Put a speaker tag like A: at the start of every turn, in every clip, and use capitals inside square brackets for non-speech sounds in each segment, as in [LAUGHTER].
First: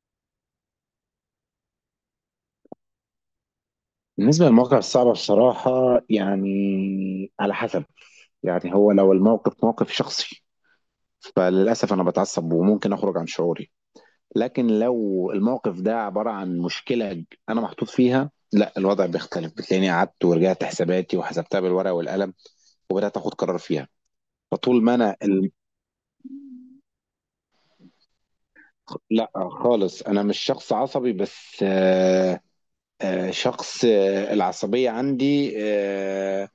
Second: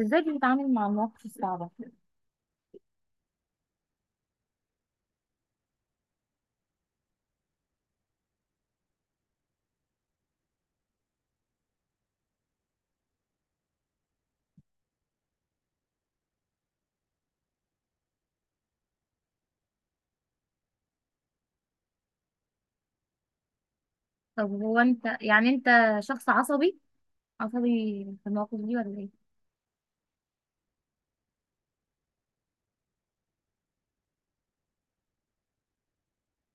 A: ازاي بتتعامل مع المواقف الصعبة؟
B: بالنسبة للمواقف الصعبة، بصراحة يعني على حسب. يعني هو لو الموقف موقف شخصي فللأسف أنا بتعصب وممكن أخرج عن شعوري. لكن لو الموقف ده عبارة عن مشكلة أنا محطوط فيها، لا، الوضع بيختلف. بتلاقيني قعدت ورجعت حساباتي وحسبتها بالورقة والقلم وبدأت أخد قرار فيها.
A: طب هو
B: فطول ما
A: انت
B: أنا
A: يعني
B: ال...
A: انت شخص عصبي، عصبي في المواقف دي ولا ايه؟
B: لا، خالص أنا مش شخص عصبي. بس شخص، العصبية عندي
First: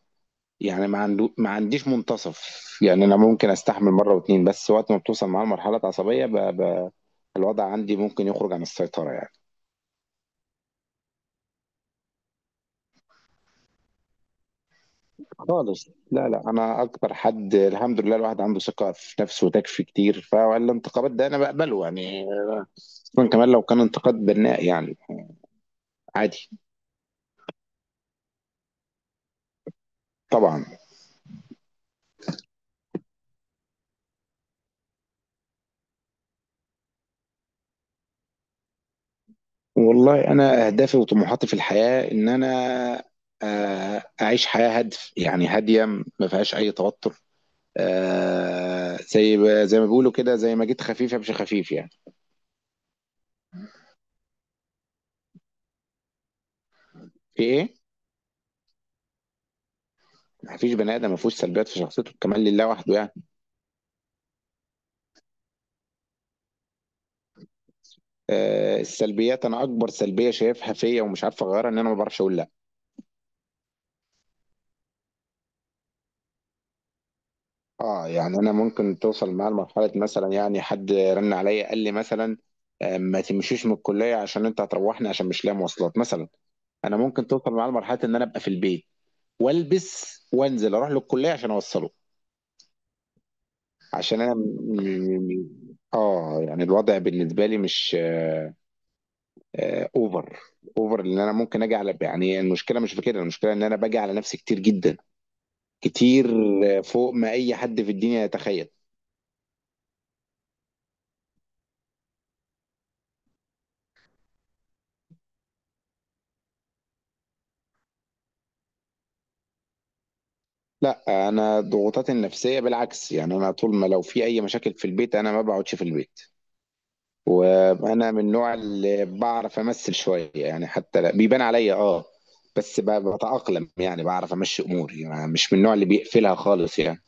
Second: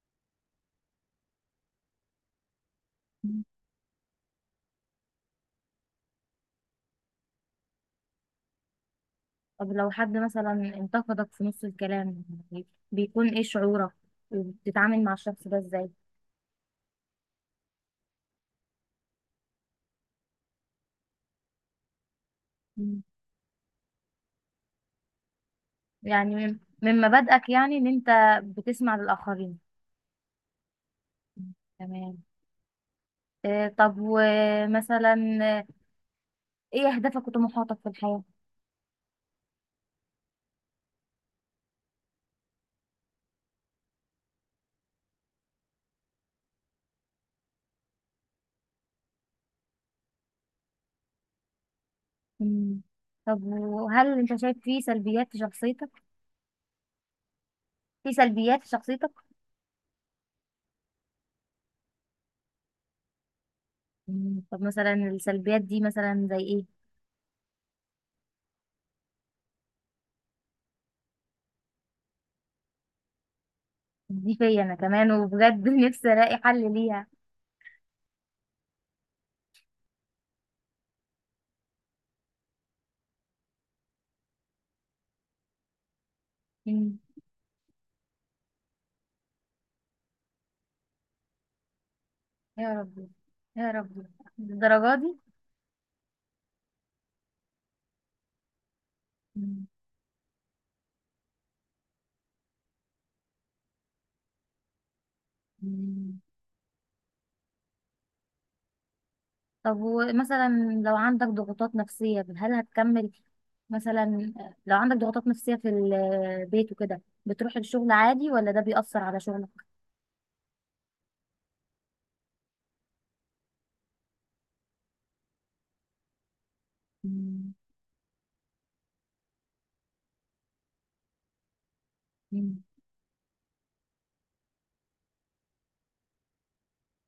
B: يعني ما عنديش منتصف. يعني انا ممكن استحمل مره واتنين، بس وقت ما بتوصل معاه لمرحله عصبيه الوضع عندي ممكن يخرج عن السيطره يعني.
A: طب لو حد مثلا انتقدك في نص الكلام، بيكون ايه شعورك وبتتعامل مع الشخص ده ازاي؟
B: خالص. لا، لا، انا اكبر حد، الحمد لله. الواحد عنده ثقه في نفسه وتكفي كتير، فالانتقادات ده انا بقبله يعني.
A: مم.
B: خصوصا كمان لو كان انتقاد بناء يعني.
A: يعني
B: عادي.
A: من مبادئك يعني ان انت بتسمع للآخرين؟
B: طبعا.
A: مم. تمام. طب ومثلا، آه، ايه اهدافك وطموحاتك في الحياة؟
B: والله انا اهدافي وطموحاتي في الحياه ان انا اعيش حياه هادف يعني هاديه، ما فيهاش اي توتر. زي ما بيقولوا كده، زي ما جيت خفيف امشي خفيف يعني.
A: مم. طب وهل انت شايف في سلبيات في شخصيتك؟
B: في ايه؟
A: في سلبيات في شخصيتك؟
B: ما فيش بني ادم ما فيهوش سلبيات في شخصيته، كمان لله وحده يعني.
A: مم. طب مثلا السلبيات دي مثلا زي ايه؟
B: السلبيات، انا اكبر سلبيه شايفها فيا ومش عارف اغيرها ان انا ما بعرفش اقول لا.
A: دي فيا انا كمان وبجد [LAUGHS] نفسي الاقي حل ليها.
B: اه، يعني انا ممكن توصل معايا لمرحله مثلا، يعني حد رن عليا قال لي مثلا ما تمشيش من الكليه عشان انت هتروحني، عشان مش لاقي مواصلات مثلا. انا
A: مم.
B: ممكن توصل معايا لمرحله ان انا ابقى في البيت والبس وانزل اروح للكليه عشان اوصله.
A: يا ربي، يا ربي،
B: عشان انا م...
A: للدرجه دي؟
B: م- م- اه، يعني الوضع بالنسبه لي مش
A: مم.
B: اوفر. اوفر ان انا ممكن اجي على، يعني المشكله مش في كده، المشكله ان انا باجي على نفسي كتير جدا،
A: مم.
B: كتير، فوق ما اي حد في الدنيا يتخيل.
A: طب ومثلا لو عندك ضغوطات نفسية هل هتكمل؟ مثلا لو عندك ضغوطات نفسية في البيت وكده بتروح الشغل عادي ولا ده بيأثر على شغلك؟
B: لا انا ضغوطاتي النفسيه بالعكس، يعني انا طول ما لو في اي مشاكل في البيت انا ما بقعدش في البيت. وانا من النوع اللي بعرف امثل شويه يعني، حتى بيبان عليا، اه.
A: مم.
B: بس بتاقلم يعني بعرف امشي اموري، يعني مش من النوع اللي بيقفلها خالص يعني.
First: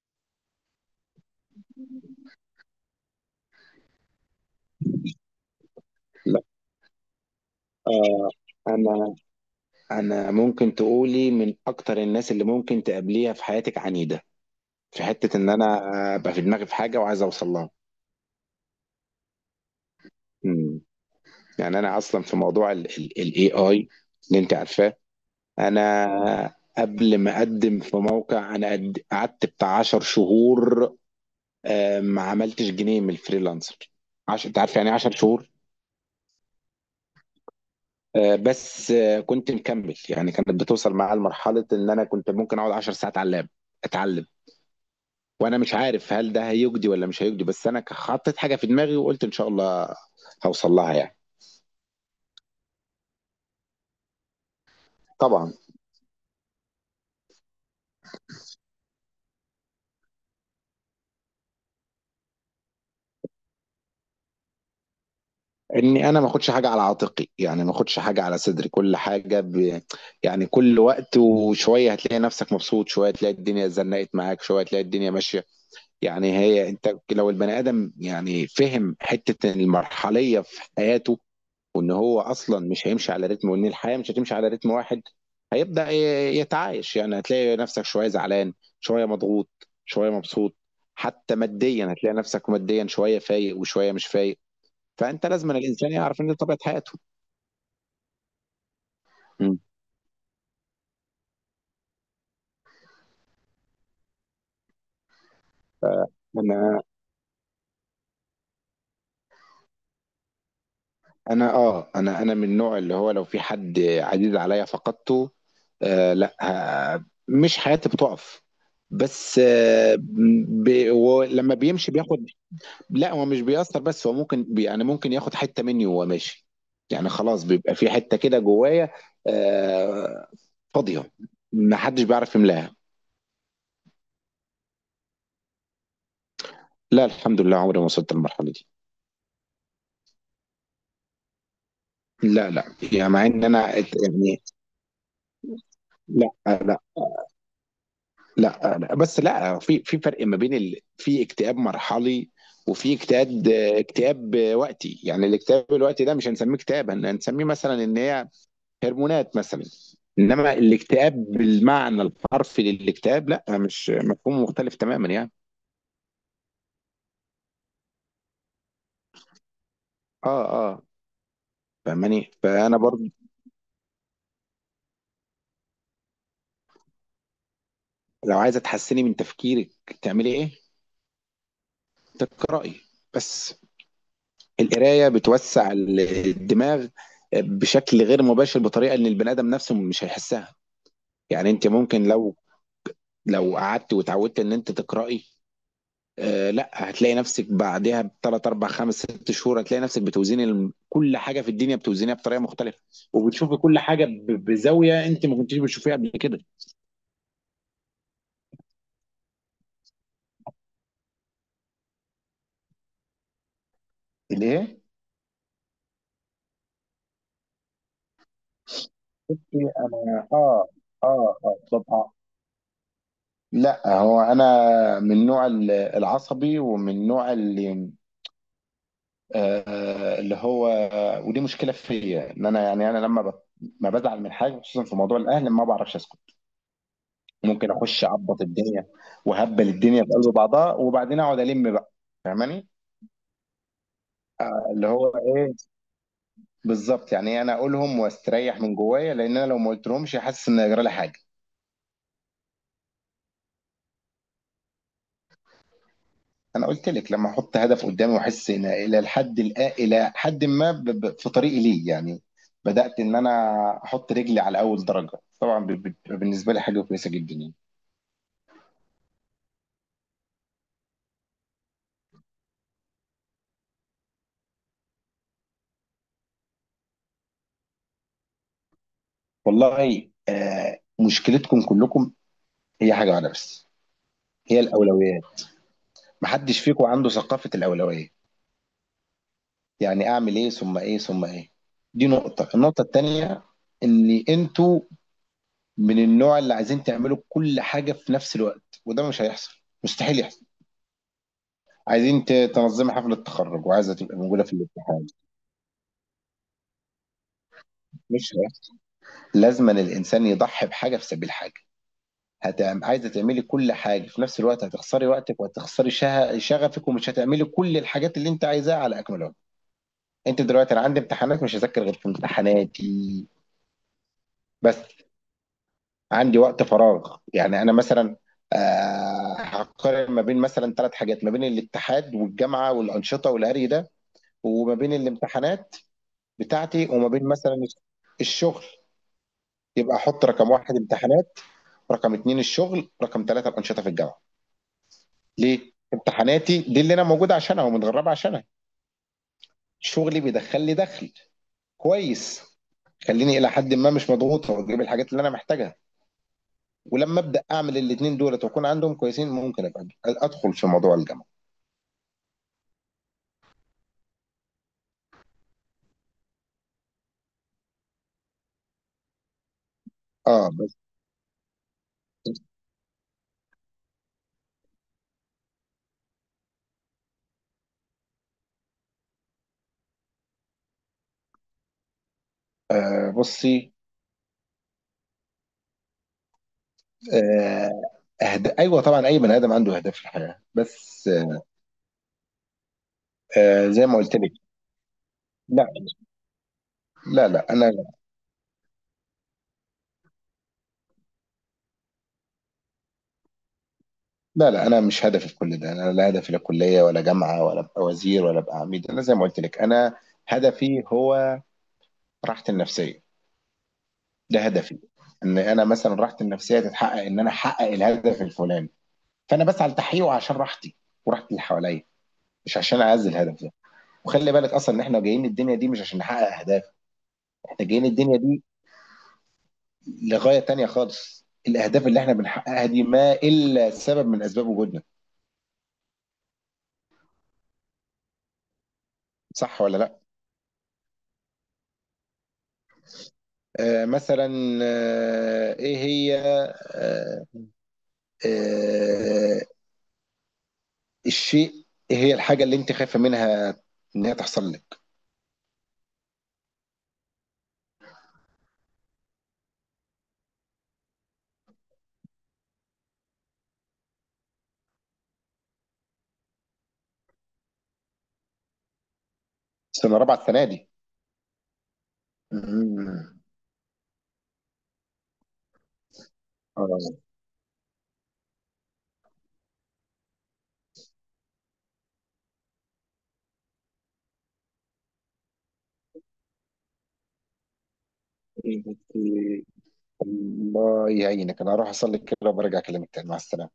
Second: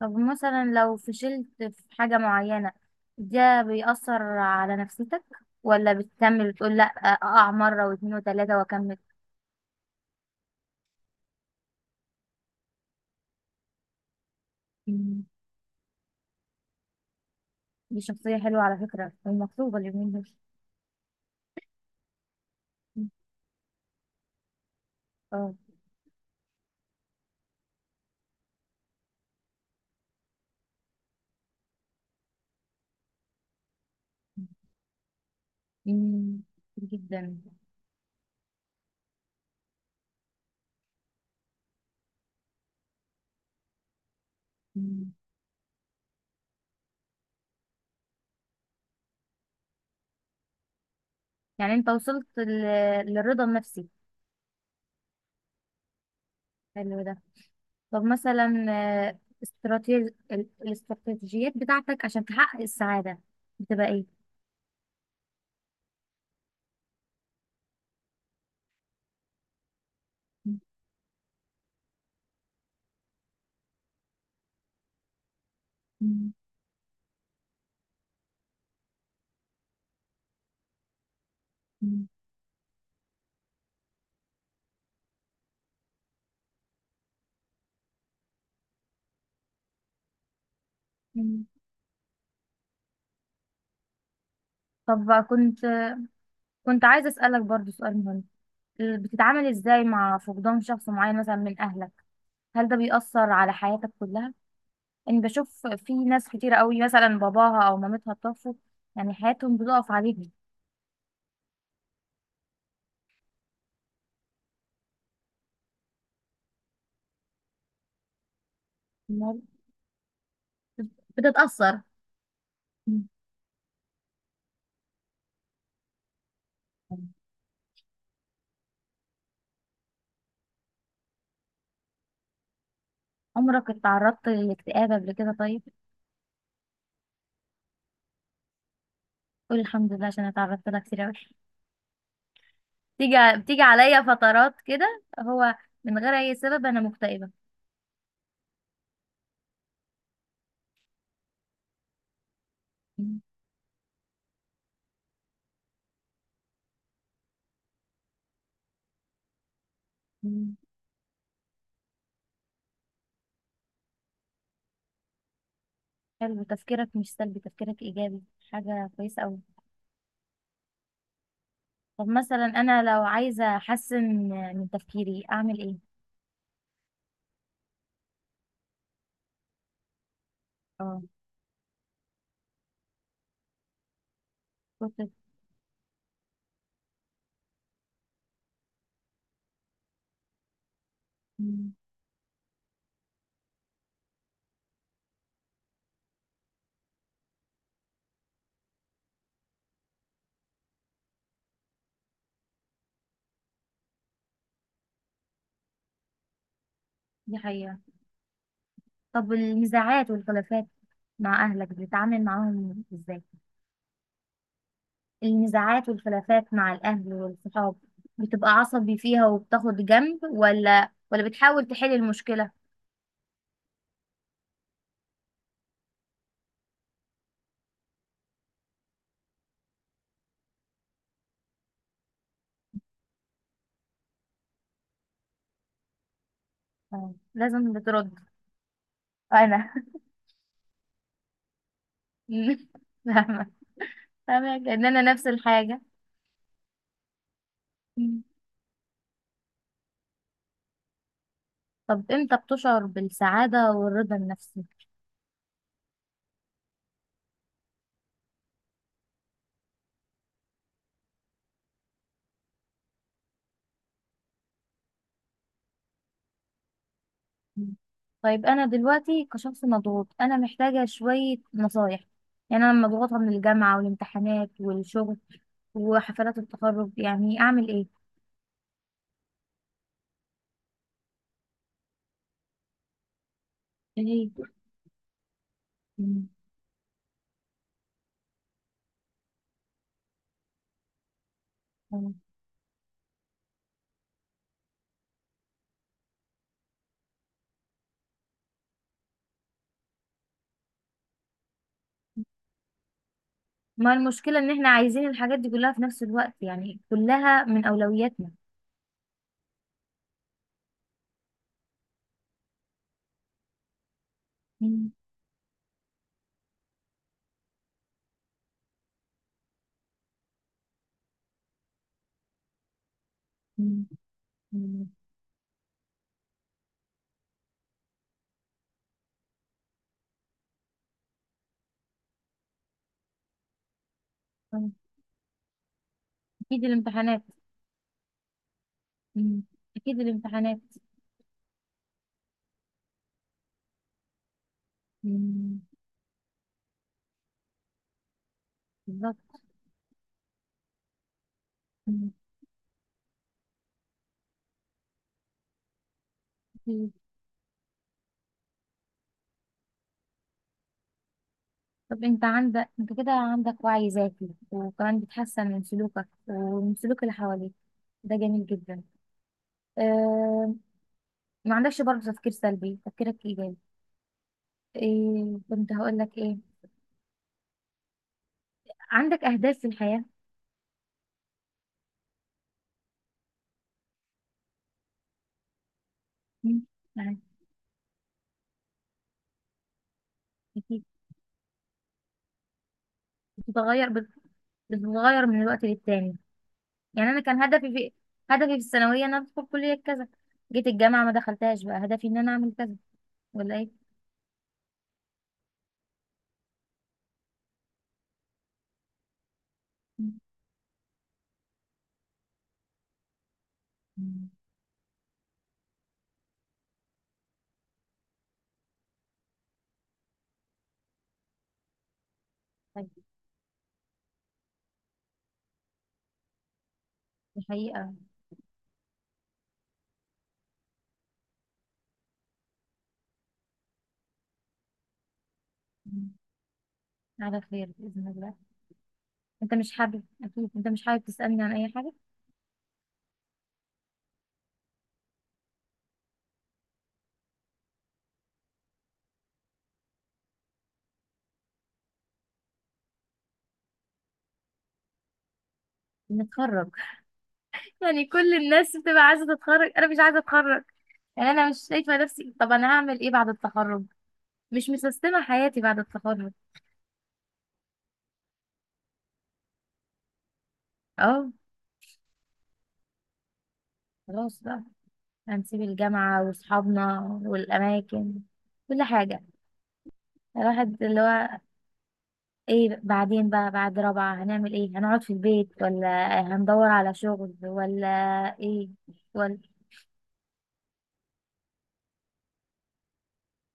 A: طب مثلا لو فشلت في حاجة معينة، ده بيأثر على نفسيتك ولا بتكمل وتقول لا، أقع مرة واتنين
B: آه
A: وتلاتة وأكمل؟
B: أنا أنا ممكن تقولي من أكتر الناس اللي ممكن تقابليها في حياتك عنيدة. في
A: مم.
B: حتة إن أنا أبقى في دماغي في حاجة وعايز أوصل لها.
A: دي شخصية حلوة على فكرة ومطلوبة اليومين دول.
B: مم. يعني أنا أصلا في موضوع ال
A: مم.
B: ال ال AI اللي أنت عارفاه.
A: اه.
B: أنا قبل ما أقدم في موقع أنا قعدت بتاع 10 شهور، ما عملتش جنيه من الفريلانسر. أنت عارف يعني إيه 10 شهور.
A: مم. جدا.
B: بس كنت مكمل يعني، كانت بتوصل معايا لمرحلة إن أنا كنت ممكن أقعد 10 ساعات على اللاب أتعلم.
A: مم.
B: وانا مش عارف هل ده هيجدي ولا مش هيجدي، بس انا حطيت حاجه في دماغي وقلت ان شاء الله هوصل لها يعني.
A: يعني انت وصلت لل- للرضا النفسي؟
B: طبعا.
A: حلو ده. طب مثلا، الاستراتيجيات بتاعتك عشان تحقق السعادة بتبقى ايه؟
B: اني انا ما اخدش حاجه على عاتقي، يعني ما اخدش حاجه على صدري. كل حاجه يعني كل وقت وشويه هتلاقي نفسك مبسوط، شويه تلاقي الدنيا زنقت معاك، شويه تلاقي الدنيا ماشيه.
A: مم.
B: يعني هي انت لو البني ادم، يعني، فهم حته المرحليه في حياته وان
A: مم.
B: هو اصلا مش هيمشي على رتم، وان الحياه مش هتمشي على رتم واحد، هيبدا يتعايش. يعني هتلاقي نفسك شويه زعلان، شويه مضغوط، شويه مبسوط. حتى
A: مم.
B: ماديا هتلاقي نفسك ماديا شويه فايق وشويه مش فايق.
A: طب
B: فانت لازم أن
A: كنت
B: الانسان يعرف ان دي طبيعه
A: كنت
B: حياته.
A: عايزة أسألك برضو سؤال مهم. ال- بتتعامل
B: مم.
A: ازاي مع فقدان شخص معين مثلا من أهلك؟ هل ده بيأثر على حياتك كلها؟ أنا بشوف في ناس كتير
B: انا
A: قوي مثلا باباها أو مامتها توفوا، يعني حياتهم بتقف عليهم.
B: انا اه انا انا من النوع اللي هو، لو في حد عزيز عليا فقدته، لا، مش حياتي بتقف، بس ولما
A: بتتأثر.
B: بيمشي بياخد.
A: مم.
B: لا هو مش بيأثر، بس هو ممكن يعني ممكن ياخد حتة مني وهو ماشي. يعني خلاص بيبقى في حتة كده جوايا آه، فاضية، ما حدش بيعرف يملاها.
A: عمرك اتعرضت للاكتئاب قبل كده طيب؟
B: لا، الحمد لله، عمري ما وصلت للمرحلة دي.
A: قول الحمد لله عشان أنا اتعرضت لها كتير قوي.
B: لا، لا، يعني
A: بتيجي
B: مع ان
A: بتيجي
B: انا
A: عليا
B: يعني،
A: فترات كده هو، من غير
B: لا،
A: أي سبب أنا
B: لا،
A: مكتئبة.
B: لا، لا. بس لا، في فرق ما بين في اكتئاب مرحلي، وفي اكتئاب وقتي، يعني الاكتئاب الوقتي ده مش هنسميه اكتئاب، هنسميه مثلا ان هي هرمونات مثلا. انما
A: مم.
B: الاكتئاب بالمعنى الحرفي للاكتئاب، لا، مش، مفهوم مختلف تماما يعني.
A: حلو، تفكيرك مش سلبي، تفكيرك إيجابي، حاجة كويسة أوي.
B: اه. اه.
A: طب
B: فاهماني؟
A: مثلا
B: فانا
A: انا لو
B: برضو.
A: عايزه احسن من تفكيري اعمل ايه؟
B: لو عايزه تحسني من تفكيرك، تعملي ايه؟
A: اه.
B: تقراي بس. القرايه
A: كتب.
B: بتوسع الدماغ بشكل غير مباشر، بطريقه ان البني ادم نفسه مش هيحسها. يعني انت
A: مم،
B: ممكن لو قعدت وتعودت ان انت تقراي، لا، هتلاقي نفسك بعدها بثلاث اربع خمس ست شهور هتلاقي نفسك بتوزيني كل حاجه في الدنيا بتوزينها بطريقه مختلفه، وبتشوفي كل حاجه بزاويه انت ما كنتيش بتشوفيها قبل كده.
A: دي حقيقه. طب النزاعات والخلافات مع اهلك بتتعامل معاهم ازاي؟
B: ليه؟
A: النزاعات والخلافات مع الاهل والصحاب، بتبقى عصبي فيها
B: بصي.
A: وبتاخد جنب
B: انا. اه،
A: ولا
B: اه، اه،
A: بتحاول تحل
B: طبعا.
A: المشكله؟
B: لا هو انا من نوع العصبي، ومن نوع اللي هو. ودي مشكله فيا، ان انا يعني انا لما ما بزعل من حاجه، خصوصا في موضوع الاهل، ما بعرفش اسكت.
A: اه،
B: ممكن
A: لازم
B: اخش
A: بترد.
B: اعبط الدنيا وهبل
A: انا
B: الدنيا في قلب بعضها وبعدين اقعد الم بقى. فاهماني؟
A: [LAUGHS] فاهمه، فاهمه لان
B: اللي
A: انا
B: هو
A: نفس
B: ايه،
A: الحاجه.
B: بالظبط، يعني إيه، انا اقولهم
A: مم.
B: واستريح من جوايا، لان انا لو ما قلتلهمش حاسس ان هيجرى لي حاجه.
A: طب امتى بتشعر بالسعاده والرضا النفسي؟
B: انا قلت لك، لما احط هدف قدامي واحس ان الى الحد الى حد ما في طريقي ليه يعني، بدات ان انا احط رجلي على اول درجه، طبعا بالنسبه لي حاجه كويسه جدا يعني.
A: طيب انا دلوقتي كشخص مضغوط انا محتاجه شويه نصايح. يعني انا مضغوطه من الجامعه والامتحانات والشغل وحفلات التخرج، يعني اعمل ايه؟
B: والله مشكلتكم كلكم هي حاجه واحده بس.
A: ايه؟
B: هي الاولويات.
A: مم.
B: محدش فيكم عنده ثقافه الاولويات، يعني اعمل ايه ثم ايه ثم ايه. دي
A: مم.
B: نقطة. النقطة التانية ان انتوا من النوع اللي عايزين تعملوا كل حاجة في نفس الوقت، وده مش هيحصل، مستحيل يحصل. عايزين تنظمي حفلة تخرج
A: ما
B: وعايزة تبقى
A: المشكله
B: موجودة
A: ان
B: في
A: احنا
B: الاتحاد،
A: عايزين الحاجات دي كلها في نفس الوقت، يعني كلها من اولوياتنا.
B: مش هيحصل. لازما الانسان يضحي بحاجة في سبيل حاجة. عايزة تعملي كل حاجة في نفس الوقت،
A: مم.
B: هتخسري وقتك وهتخسري شغفك، ومش هتعملي كل الحاجات اللي انت عايزاها على اكمل وجه. انت دلوقتي، انا عندي امتحانات، مش هذاكر غير في امتحاناتي
A: مم.
B: بس.
A: مم.
B: عندي وقت فراغ، يعني انا مثلا هقارن ما بين مثلا ثلاث حاجات، ما بين الاتحاد والجامعه والانشطه والهري ده،
A: مم.
B: وما بين الامتحانات
A: اكيد
B: بتاعتي، وما
A: الامتحانات.
B: بين مثلا الشغل.
A: مم.
B: يبقى
A: اكيد
B: احط رقم
A: الامتحانات.
B: واحد امتحانات، رقم اتنين الشغل، رقم ثلاثه الانشطه في الجامعه.
A: مم.
B: ليه؟ امتحاناتي دي اللي انا موجود عشانها ومتغربه عشانها.
A: بالظبط.
B: شغلي بيدخل لي دخل
A: مم.
B: كويس، خليني الى حد ما مش مضغوط واجيب الحاجات اللي انا محتاجها. ولما ابدا اعمل الاثنين دولت واكون عندهم كويسين ممكن ابقى ادخل في موضوع الجامعه.
A: طب انت عندك، انت كده عندك وعي ذاتي وكمان بتحسن من سلوكك ومن سلوك اللي حواليك، ده جميل جدا.
B: اه.
A: اه.
B: بس
A: ما عندكش برضه تفكير سلبي، تفكيرك ايجابي. ايه كنت هقول لك؟ ايه، عندك اهداف في الحياة؟
B: بصي.
A: مم، يعني
B: آه ايوه طبعا، اي بني ادم عنده اهداف في الحياه،
A: أكيد.
B: بس زي
A: بتتغير،
B: ما قلت لك.
A: بتتغير من الوقت
B: لا،
A: للتاني؟ يعني انا
B: لا،
A: كان
B: لا،
A: هدفي
B: انا،
A: في هدفي في الثانوية ان انا ادخل كلية كذا، جيت الجامعة ما دخلتهاش بقى هدفي ان انا اعمل كذا، ولا ايه؟
B: لا، لا، انا مش هدفي في كل ده. انا لا هدفي لا كليه ولا جامعه ولا ابقى وزير ولا ابقى عميد. انا زي ما قلت لك، انا هدفي هو راحتي النفسيه.
A: مم.
B: ده هدفي، ان انا مثلا راحتي النفسيه تتحقق، ان انا احقق الهدف الفلاني، فانا بسعى لتحقيقه عشان راحتي وراحه اللي حواليا، مش عشان
A: طيب.
B: اعزل الهدف ده. وخلي بالك اصلا ان احنا جايين الدنيا دي مش عشان نحقق اهداف.
A: دي
B: احنا جايين
A: حقيقة.
B: الدنيا دي لغايه تانية خالص، الاهداف اللي احنا بنحققها دي ما الا سبب من اسباب وجودنا.
A: مم. على خير بإذن الله. انت
B: صح
A: مش
B: ولا لا؟
A: حابب، اكيد انت مش حابب تسألني عن اي حاجة؟
B: مثلا، ايه هي، آه آه الشيء ايه هي الحاجه اللي انت خايفه منها ان هي تحصل لك؟
A: نتخرج. [LAUGHS] يعني كل الناس بتبقى عايزة تتخرج، انا مش عايزة اتخرج. يعني انا مش شايفة نفسي، طب انا هعمل ايه بعد التخرج؟ مش مسستمة حياتي بعد التخرج.
B: سنه رابعه السنه دي.
A: اه.
B: مم.
A: خلاص بقى، هنسيب الجامعة واصحابنا
B: اه،
A: والاماكن، كل حاجة. الواحد اللي هو، ايه بعدين بقى بعد رابعة؟ هنعمل ايه؟ هنقعد في البيت ولا هندور على شغل ولا ايه، ولا
B: الله يعينك. انا هروح اصلي كده وبرجع اكلمك تاني، مع السلامه.